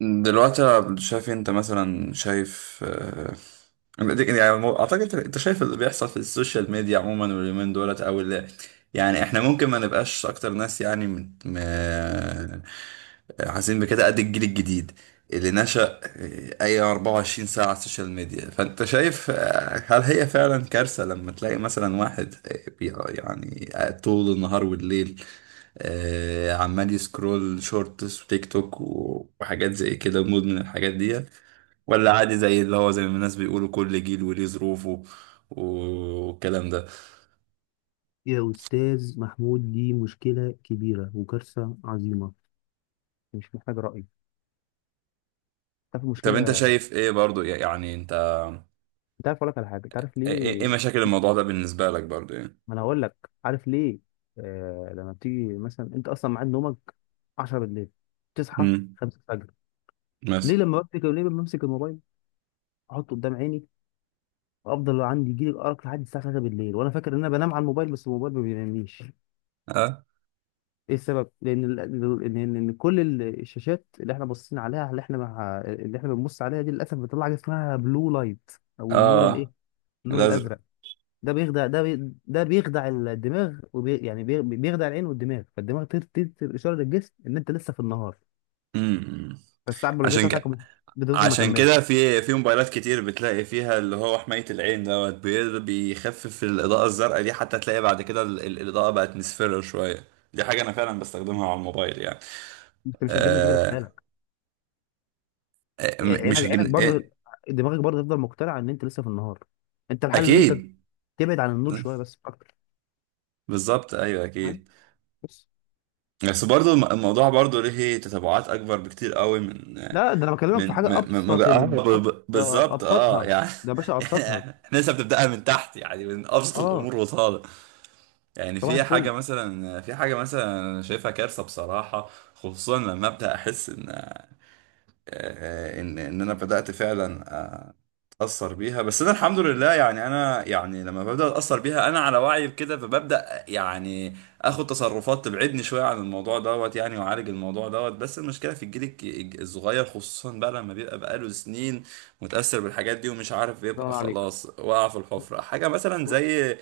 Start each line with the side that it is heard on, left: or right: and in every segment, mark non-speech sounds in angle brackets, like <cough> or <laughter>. right: دلوقتي أنا شايف انت مثلا شايف اعتقد انت شايف اللي بيحصل في السوشيال ميديا عموما واليومين دولت او اللي يعني احنا ممكن ما نبقاش اكتر ناس حاسين بكده قد الجيل الجديد اللي نشأ اي 24 ساعة على السوشيال ميديا. فانت شايف هل هي فعلا كارثة لما تلاقي مثلا واحد قاعد طول النهار والليل، عمال يسكرول شورتس وتيك توك و- وحاجات زي كده مدمن الحاجات دي، ولا عادي زي اللي هو زي ما الناس بيقولوا كل جيل وليه ظروفه والكلام ده؟
left: يا أستاذ محمود، دي مشكلة كبيرة وكارثة عظيمة. مش محتاج رأي. تعرف
right: طب انت
left: المشكلة؟
right: شايف ايه برضو يعني انت،
left: انت عارف اقول لك على حاجة؟ تعرف
right: ايه
left: ليه؟
right: مشاكل الموضوع ده بالنسبة لك برضو يعني؟
left: ما انا هقول لك. عارف ليه؟ لما بتيجي مثلا انت اصلا ميعاد نومك 10 بالليل، تصحى
right: امم.
left: 5 الفجر.
right: مثلا.
left: ليه لما بمسك الموبايل، احطه قدام عيني، افضل عندي يجي لي الارق لحد الساعة 3 بالليل وانا فاكر ان انا بنام على الموبايل، بس الموبايل ما بينامنيش.
right: اه.
left: ايه السبب؟ ان ان إن كل الشاشات اللي احنا باصين عليها، اللي احنا بنبص عليها دي للاسف بتطلع حاجه اسمها بلو لايت، او النور
right: اه.
left: الايه، النور
right: الازرق.
left: الازرق. ده بيخدع الدماغ، وبي يعني بي بيخدع العين والدماغ، فالدماغ تدي اشاره للجسم ان انت لسه في النهار،
right: امم.
left: فالساعه البيولوجيه
right: عشان
left: بتاعتك
right: كده،
left: بتفضل مكمله.
right: في في موبايلات كتير بتلاقي فيها اللي هو حماية العين دوت، بيخفف الإضاءة الزرقاء دي، حتى تلاقي بعد كده الإضاءة بقت مصفرة شوية. دي حاجة أنا فعلا بستخدمها على الموبايل يعني.
left: انت مش هتجيب نتيجه في
right: آه.
left: خيالك. عينك
right: مش
left: عينك
right: هجيب
left: برضه،
right: إيه؟
left: دماغك برضه تفضل مقتنعه ان انت لسه في النهار. انت الحل ان انت
right: أكيد.
left: تبعد عن النور شويه بس مش اكتر.
right: بالظبط، أيوه
left: فاهم؟
right: أكيد.
left: بس.
right: بس برضو الموضوع برضو ليه تتبعات أكبر بكتير قوي من
left: لا، ده انا بكلمك في
right: من
left: حاجه
right: ما ما- ما
left: ابسط.
right: بقى
left: ده
right: بالظبط
left: ابسطها،
right: يعني.
left: ده يا باشا
right: <laughs>
left: ابسطها.
right: إحنا لسه بنبدأها من تحت يعني من أبسط
left: اه.
right: الأمور وطالع. يعني
left: صباح
right: في حاجة
left: الفل.
right: مثلا، أنا شايفها كارثة بصراحة، خصوصا لما أبدأ أحس إن إن أنا بدأت فعلا أتأثر بيها. بس أنا الحمد لله يعني أنا يعني لما ببدأ أتأثر بيها أنا على وعي بكده، فببدأ يعني آخد تصرفات تبعدني شوية عن الموضوع دوت يعني، وأعالج الموضوع دوت. بس المشكلة في الجيل الصغير خصوصا بقى لما بيبقى بقاله سنين متأثر بالحاجات دي ومش عارف يبقى،
left: سلام عليك.
right: خلاص وقع في الحفرة. حاجة مثلا زي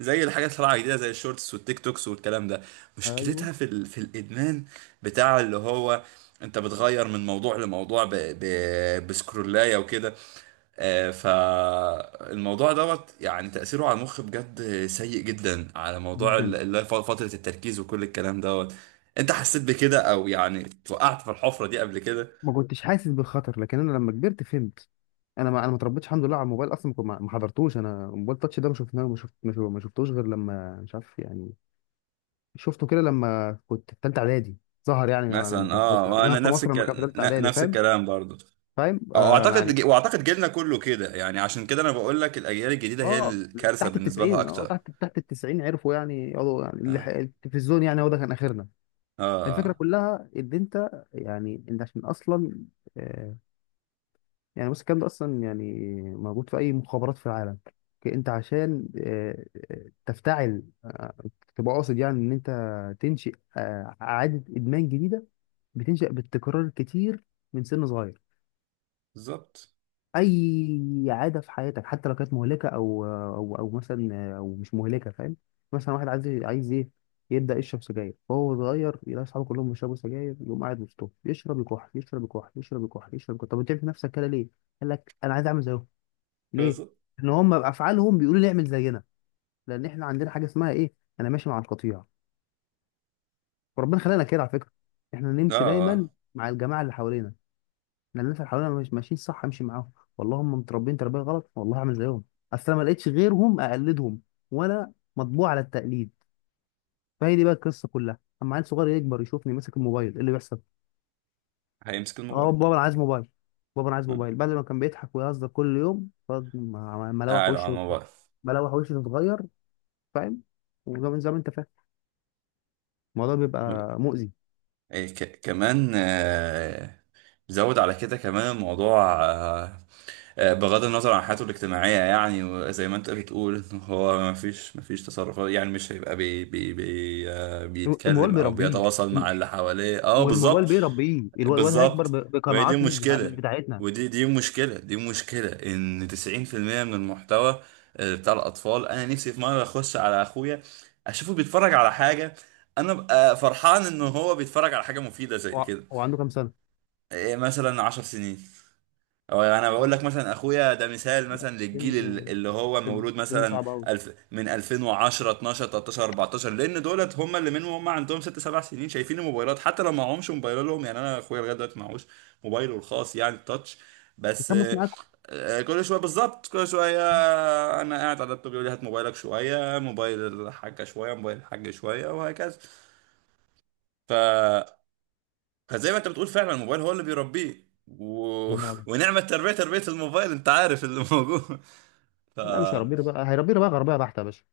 right: زي الحاجات اللي طالعه جديده زي الشورتس والتيك توكس والكلام ده،
left: ايوه.
right: مشكلتها في الادمان بتاع اللي هو، انت بتغير من موضوع لموضوع بسكرولايه وكده. فالموضوع دوت يعني تأثيره على المخ بجد سيء جدا، على موضوع
left: جدا.
right: اللي هي فترة التركيز وكل الكلام دوت. انت حسيت بكده او يعني وقعت في الحفرة دي قبل كده؟
left: ما كنتش حاسس بالخطر، لكن انا لما كبرت فهمت. انا ما اتربيتش الحمد لله على الموبايل اصلا. ما حضرتوش انا موبايل تاتش. ده ما شفناه ما شفت ما شف- ما شفتوش غير لما مش عارف يعني، شفته كده لما كنت في ثالثه اعدادي. ظهر يعني،
right: مثلا، اه.
left: لما
right: وانا
left: في
right: نفس
left: مصر لما كان في
right: الكلام،
left: ثالثه اعدادي.
right: نفس
left: فاهم؟
right: الكلام برضو.
left: فاهم آه
right: اعتقد،
left: يعني
right: واعتقد جيلنا كله كده يعني، عشان كده انا بقول لك الاجيال الجديده هي
left: اه.
right: الكارثه
left: تحت
right: بالنسبه لها
left: التسعين اه
right: اكتر.
left: تحت تحت التسعين عرفوا يعني يقعدوا يعني
right: اه.
left: التلفزيون يعني هو ده كان اخرنا. الفكره
right: اه.
left: كلها ان انت يعني انت عشان اصلا آه يعني. بص، الكلام ده اصلا يعني موجود في اي مخابرات في العالم. انت عشان تفتعل، تبقى قاصد يعني ان انت تنشئ عاده ادمان جديده، بتنشأ بالتكرار الكتير من سن صغير.
right: بالظبط.
left: اي عاده في حياتك حتى لو كانت مهلكه او مثلا، او مش مهلكه، فاهم؟ مثلا واحد عايز ايه، يبدا يشرب سجاير. فهو صغير يلاقي اصحابه كلهم بيشربوا سجاير، يقوم قاعد وسطهم يشرب يكح، يشرب يكح، يشرب يكح، يشرب يكح. طب انت في نفسك كده ليه؟ قال لك انا عايز اعمل زيهم. ليه؟
right: بالظبط.
left: ان هم بافعالهم بيقولوا لي اعمل زينا، لان احنا عندنا حاجه اسمها ايه، انا ماشي مع القطيع. وربنا خلقنا كده على فكره، احنا
right: اه.
left: نمشي دايما
right: آه.
left: مع الجماعه اللي حوالينا. انا الناس اللي حوالينا مش ماشيين صح، امشي معاهم. والله هم متربيين تربيه غلط، والله هعمل زيهم. اصل انا ما لقيتش غيرهم اقلدهم، وانا مطبوع على التقليد. فهي دي بقى القصه كلها، اما عيل صغير يكبر يشوفني ماسك الموبايل، ايه اللي بيحصل؟
right: هيمسك
left: اه،
right: الموبايل.
left: بابا انا عايز موبايل. بابا انا عايز
right: آه.
left: موبايل. بدل ما كان بيضحك ويهزر كل يوم، ملوح
right: قاعد على
left: وشه
right: الموبايل.
left: اتغير. ملوح وشه اتغير. فاهم؟ وزي ما زي ما انت فاهم، الموضوع بيبقى مؤذي.
right: إيه كمان؟ زود على كده كمان الموضوع بغض النظر عن حياته الاجتماعية يعني، وزي ما انت بتقول ان هو ما فيش، تصرفات يعني، مش هيبقى بي بي بي آه،
left: الموبايل
right: بيتكلم او
left: بيربيه.
right: بيتواصل مع
left: الم-
right: اللي حواليه. اه،
left: والموبايل
right: بالظبط.
left: بيربيه. الواد هيكبر
right: بالظبط. وهي دي
left: بقناعات مش
right: المشكلة.
left: بتاعتنا.
right: ودي دي مشكلة دي مشكلة ان 90% من المحتوى بتاع الاطفال. انا نفسي في مرة اخش على اخويا اشوفه بيتفرج على حاجة، انا ببقى فرحان ان هو بيتفرج على حاجه مفيده زي
left: هو
right: كده.
left: هو عنده كام سنه؟
right: إيه مثلا، 10 سنين. او انا بقول لك، مثلا اخويا ده مثال مثلا
left: سن
right: للجيل اللي هو
left: سن
right: مولود
left: سن
right: مثلا
left: صعب قوي.
right: الف من 2010، 12، 13، 14، لان دولت هم اللي منهم هم عندهم 6، 7 سنين شايفين الموبايلات. حتى لو معهمش موبايلهم يعني، انا اخويا لغايه دلوقتي معهوش موبايله الخاص يعني التاتش، بس
left: يخمس معاكم.
right: كل شويه بالظبط، كل شويه انا قاعد على اللابتوب يقول لي هات موبايلك شويه، موبايل الحاجه شويه، موبايل الحاج شويه، وهكذا. ف، فزي ما انت بتقول فعلا الموبايل هو اللي بيربيه و...
left: الله ينور
right: <laughs>
left: عليك.
right: ونعمة تربية، تربية الموبايل، انت عارف اللي موجود. <laughs> ف
left: لا، مش هيربيه بقى، هيربيه بقى غربيه بحته يا باشا.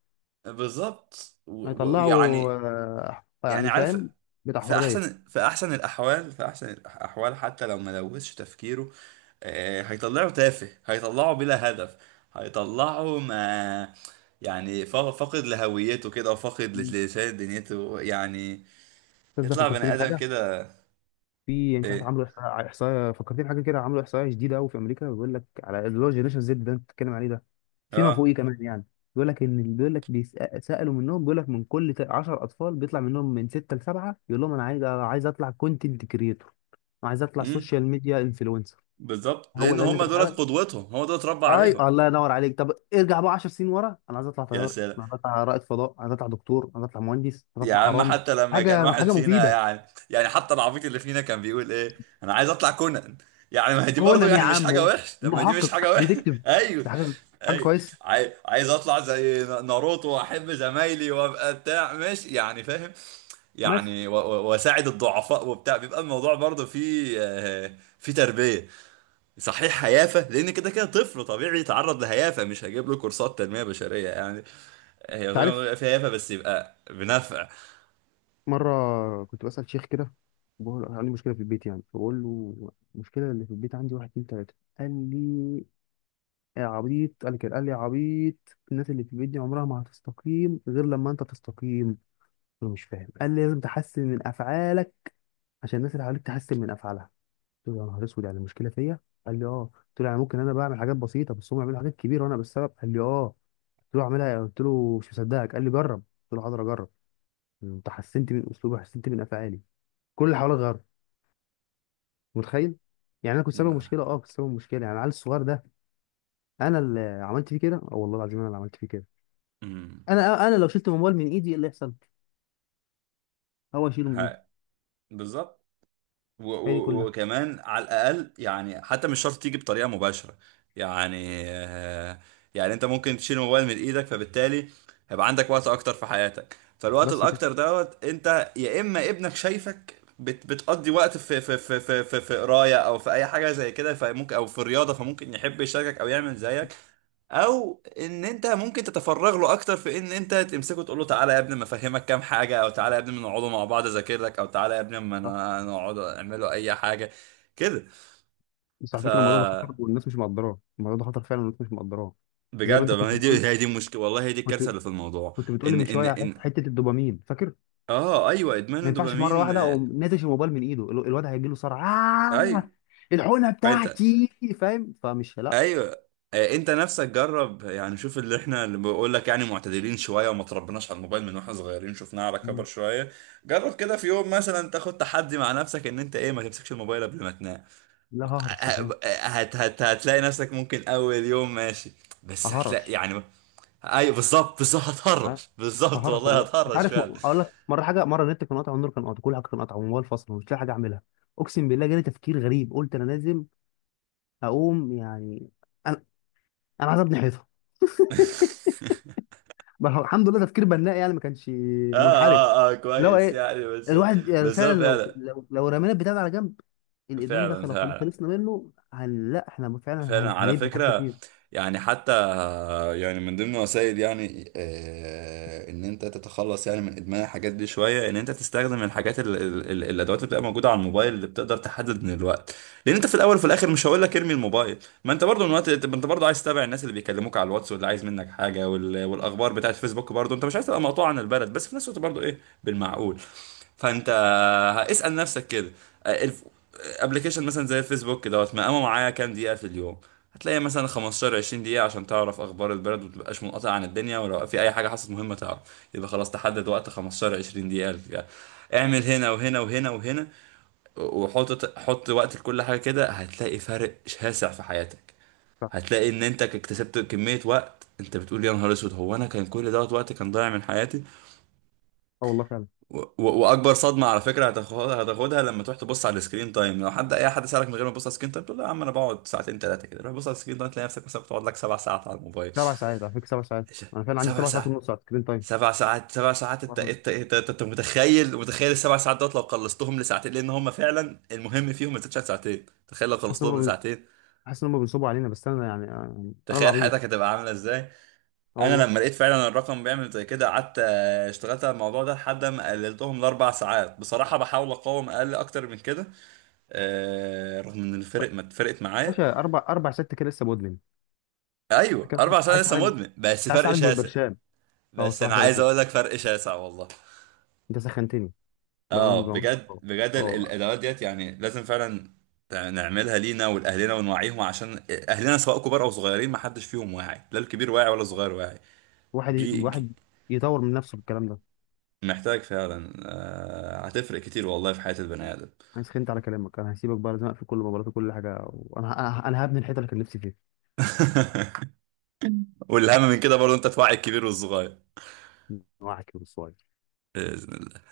right: بالظبط. و- ويعني
left: هيطلعوا،
right: يعني يعني عارف،
left: فاهم، بتاع
right: في
left: حريه.
right: احسن، الاحوال في احسن الاحوال حتى لو ما لوثش تفكيره هيطلعه تافه، هيطلعه بلا هدف، هيطلعه ما يعني فا- فاقد لهويته كده، وفاقد
left: الأستاذ.
right: لشيء دنيته يعني،
left: ده
right: يطلع بني
left: فكرتني
right: ادم
left: بحاجه.
right: كده.
left: في يعني مش عارف،
right: ايه.
left: عملوا احصاء، فكرتني بحاجه كده، عملوا احصاء جديده قوي في امريكا. بيقول لك على اللي هو جينيشن زد ده انت بتتكلم عليه ده، فيما
right: اه،
left: فوقيه كمان يعني. بيقول لك سالوا منهم، بيقول لك من كل 10 اطفال بيطلع منهم من 6 لسبعه يقول لهم انا عايز اطلع كونتنت كريتور، عايز اطلع سوشيال ميديا انفلونسر.
right: بالظبط،
left: هو
right: لان
left: ده اللي انت
right: هم دولت
left: بحاجه.
right: قدوتهم، هو دول اتربى
left: اي
right: عليهم.
left: الله ينور عليك. طب ارجع بقى 10 سنين ورا، انا عايز اطلع
right: يا
left: طيار،
right: سلام.
left: انا عايز اطلع رائد فضاء، عايز اطلع دكتور، عايز اطلع مهندس، عايز
right: يا
left: اطلع
right: عم
left: حرامي.
right: حتى لما كان
left: حاجه،
right: واحد
left: حاجه
right: فينا
left: مفيده.
right: يعني يعني حتى العبيط اللي فينا كان بيقول ايه؟ انا عايز اطلع كونان يعني. ما هي دي برضه
left: كونان يا
right: يعني مش حاجه
left: عم،
right: وحش، طب ما دي مش حاجه
left: محقق
right: وحش.
left: ديتكتيف.
right: <laughs> ايوه.
left: ده حاجه، حاجه
right: ايوه.
left: كويسه.
right: عايز اطلع زي ناروتو، واحب زمايلي، وابقى بتاع مش يعني فاهم
left: بس
right: يعني واساعد الضعفاء وبتاع، بيبقى الموضوع برضه فيه فيه تربيه صحيح، هيافة، لأن كده كده طفل طبيعي يتعرض لهيافة، مش هجيب له كورسات تنمية بشرية يعني. هي
left: انت
right: طبعاً
left: عارف،
right: بيبقى فيها هيافة بس يبقى بنفع.
left: مره كنت بسال شيخ كده، بقول له عندي مشكله في البيت يعني. فبقول له المشكله اللي في البيت عندي واحد اتنين تلاته. قال لي يا عبيط. قال لي كده، قال لي يا عبيط الناس اللي في البيت دي عمرها ما هتستقيم غير لما انت تستقيم. انا مش فاهم. قال لي لازم تحسن من افعالك عشان الناس اللي حواليك تحسن من افعالها. قلت له يا نهار اسود، يعني المشكله فيا؟ قال لي اه. قلت له يعني ممكن انا بعمل حاجات بسيطه بس هم بيعملوا حاجات كبيره وانا بالسبب؟ قال لي اه. قلت له اعملها يعني؟ قلت له مش مصدقك. قال لي جرب. قلت له حاضر اجرب. انت حسنت من اسلوبي، حسنت من افعالي، كل اللي حواليا غير. متخيل؟ يعني انا كنت سبب مشكله. اه كنت سبب مشكله يعني العيل الصغير ده انا اللي عملت فيه كده. اه والله العظيم انا اللي عملت فيه كده.
right: مم.
left: انا لو شلت الموبايل من ايدي ايه اللي يحصل؟ هو يشيله من ايده.
right: ها. بالظبط.
left: هي دي كلها.
right: وكمان على الاقل يعني، حتى مش شرط تيجي بطريقه مباشره. يعني يعني انت ممكن تشيل الموبايل من ايدك، فبالتالي هيبقى عندك وقت اكتر في حياتك. فالوقت
left: بس كده.
right: الاكتر دوت، انت يا اما ابنك شايفك بتقضي وقت في قرايه او في اي حاجه زي كده، فممكن، او في الرياضه فممكن يحب يشاركك او يعمل زيك. او ان انت ممكن تتفرغ له اكتر في ان انت تمسكه تقول له تعالى يا ابني ما افهمك كام حاجه، او تعالى يا ابني ما نقعدوا مع بعض اذاكر لك، او تعالى يا ابني ما انا نقعد اعملوا اي حاجه كده.
left: بس على
right: ف
left: فكره الموضوع ده خطر والناس مش مقدراه. الموضوع ده خطر فعلا والناس مش مقدراه. زي ما
right: بجد،
left: انت
right: ما
left: كنت
right: هي
left: بتقول،
right: دي، هي دي المشكله والله، هي دي
left: كنت
right: الكارثه اللي في الموضوع.
left: كنت بتقولي
right: ان
left: من
right: ان
left: شويه على
right: ان
left: حته الدوبامين، فاكر؟
right: اه، ايوه، ادمان
left: ما ينفعش في مره
right: الدوبامين.
left: واحده اقوم ناتش الموبايل من ايده، الواد هيجي له صرع. آه،
right: ايوه.
left: الحقنه
right: انت،
left: بتاعتي، فاهم؟ لا،
right: ايوه انت نفسك جرب يعني، شوف اللي احنا، اللي بقول لك يعني، معتدلين شويه وما تربناش على الموبايل من واحنا صغيرين، شفناه على كبر شويه. جرب كده في يوم مثلا، تاخد تحدي مع نفسك ان انت ايه، ما تمسكش الموبايل قبل ما تنام.
left: لا، ههرش مش هينفع.
right: هتلاقي نفسك ممكن اول يوم ماشي، بس
left: ههرش.
right: هتلاقي يعني. ايوه بالظبط، بالظبط
left: ه-
right: هتهرش، بالظبط
left: ههرش
right: والله
left: والله. انت
right: هتهرش
left: عارف،
right: فعلا.
left: اقول لك مره حاجه، مره النت كان قاطع، النور كان قاطع، كل حاجه كان قاطع، والموبايل فاصل، ومش لاقي حاجه اعملها. اقسم بالله جالي تفكير غريب. قلت انا لازم اقوم يعني. انا انا عايز ابني حيطه.
right: <laughs>
left: ما هو الحمد لله تفكير بناء يعني، ما كانش
right: اه
left: منحرف.
right: اه اه
left: اللي هو
right: كويس
left: ايه،
right: يعني، بس،
left: الواحد يعني
right: بس
left: فعلا
right: هو فعلا.
left: لو رمينا البتاع ده على جنب، الادمان ده
right: فعلا،
left: لو خلصنا منه، هن لا احنا فعلا
right: على
left: هنبني حاجات
right: فكرة،
left: كتير.
right: يعني حتى فيعني من ضمن وسائل يعني ان انت تتخلص يعني من ادمان الحاجات دي شويه، ان انت تستخدم الحاجات ال ال ال الادوات اللي بتبقى موجوده على الموبايل اللي بتقدر تحدد من الوقت. لان انت في الاول وفي الاخر مش هقول لك ارمي الموبايل، ما انت برضو من وقت انت، انت برضو عايز تتابع الناس اللي بيكلموك على الواتس، واللي عايز منك حاجه، وال، والاخبار بتاعت فيسبوك، برضو انت مش عايز تبقى مقطوع عن البلد. بس في نفس الوقت برضو ايه، بالمعقول. فانت اسال نفسك كده، ابلكيشن مثلا زي الفيسبوك دوت مقامه معايا كام دقيقه في اليوم. هتلاقي مثلا 15، 20 دقيقة عشان تعرف أخبار البلد ومتبقاش منقطع عن الدنيا، ولو في أي حاجة حصلت مهمة تعرف. يبقى خلاص تحدد وقت 15، 20 دقيقة للفئة. اعمل هنا وهنا وهنا وهنا، وحط وقت لكل حاجة، كده هتلاقي فرق شاسع في حياتك.
left: صح.
right: هتلاقي إن أنت اكتسبت كمية وقت أنت بتقول يا نهار أسود، هو أنا كان كل دوت وقت كان ضايع من حياتي؟
left: اه والله فعلا.
right: واكبر صدمه على فكره هتاخدها، هتاخدها لما تروح تبص على السكرين تايم. لو حد، اي حد سالك من غير ما تبص على السكرين تايم تقول له يا عم انا بقعد ساعتين ثلاثه كده، روح بص على السكرين تايم تلاقي نفسك مثلا بتقعد لك سبع ساعات على الموبايل.
left: سبع ساعات على فكره، سبع ساعات.
right: إيه ده؟
left: انا فعلا عندي
right: سبع
left: سبع ساعات
right: ساعات.
left: ونص على سكرين تايم.
right: سبع ساعات انت
left: سبحان
right: انت
left: الله.
right: انت انت أنت متخيل، متخيل السبع ساعات دوت لو قلصتهم لساعتين، لان هم فعلا المهم فيهم ما تزيدش عن ساعتين. تخيل لو
left: حاسس ان
right: خلصتهم
left: هم بي-
right: لساعتين،
left: حاسس ان هم بينصبوا علينا، بس انا يعني انا
right: تخيل
left: العبيط.
right: حياتك هتبقى عامله ازاي.
left: اه
right: انا
left: والله.
right: لما لقيت فعلا الرقم بيعمل زي كده قعدت اشتغلت على الموضوع ده لحد ما قللتهم لاربع ساعات. بصراحه بحاول اقاوم اقل اكتر من كده، رغم ان الفرق ما اتفرقت معايا.
left: باشا اربع اربع ست كده لسه مدمن.
right: ايوه،
left: انت كده
right: اربع سنين
left: عايز
right: لسه
left: حاجه،
right: مدمن، بس
left: عايز
right: فرق
left: حاجه
right: شاسع.
left: بالبرشام. اه
right: بس انا
left: الصراحه
right: عايز
left: فرقت.
right: اقول لك فرق شاسع والله.
left: انت سخنتني. بامان
right: اه
left: بامان.
right: بجد، بجد
left: اه.
right: الادوات ديت يعني لازم فعلا نعملها لينا ولاهلنا ونوعيهم، عشان اهلنا سواء كبار او صغيرين ما حدش فيهم واعي، لا الكبير واعي ولا
left: آه.
right: الصغير واعي. جي جي
left: واحد يطور من نفسه في الكلام ده.
right: محتاج فعلا. آه، هتفرق كتير والله في حياة البني ادم.
left: انا سخنت على كلامك، انا هسيبك بقى، لازم اقفل كل مباراتي وكل حاجه، وانا انا أنا هبني الحته اللي كان نفسي فيها.
right: <laughs> والاهم من كده برضه، انت توعي الكبير والصغير.
left: واحد كده بس.
right: باذن الله.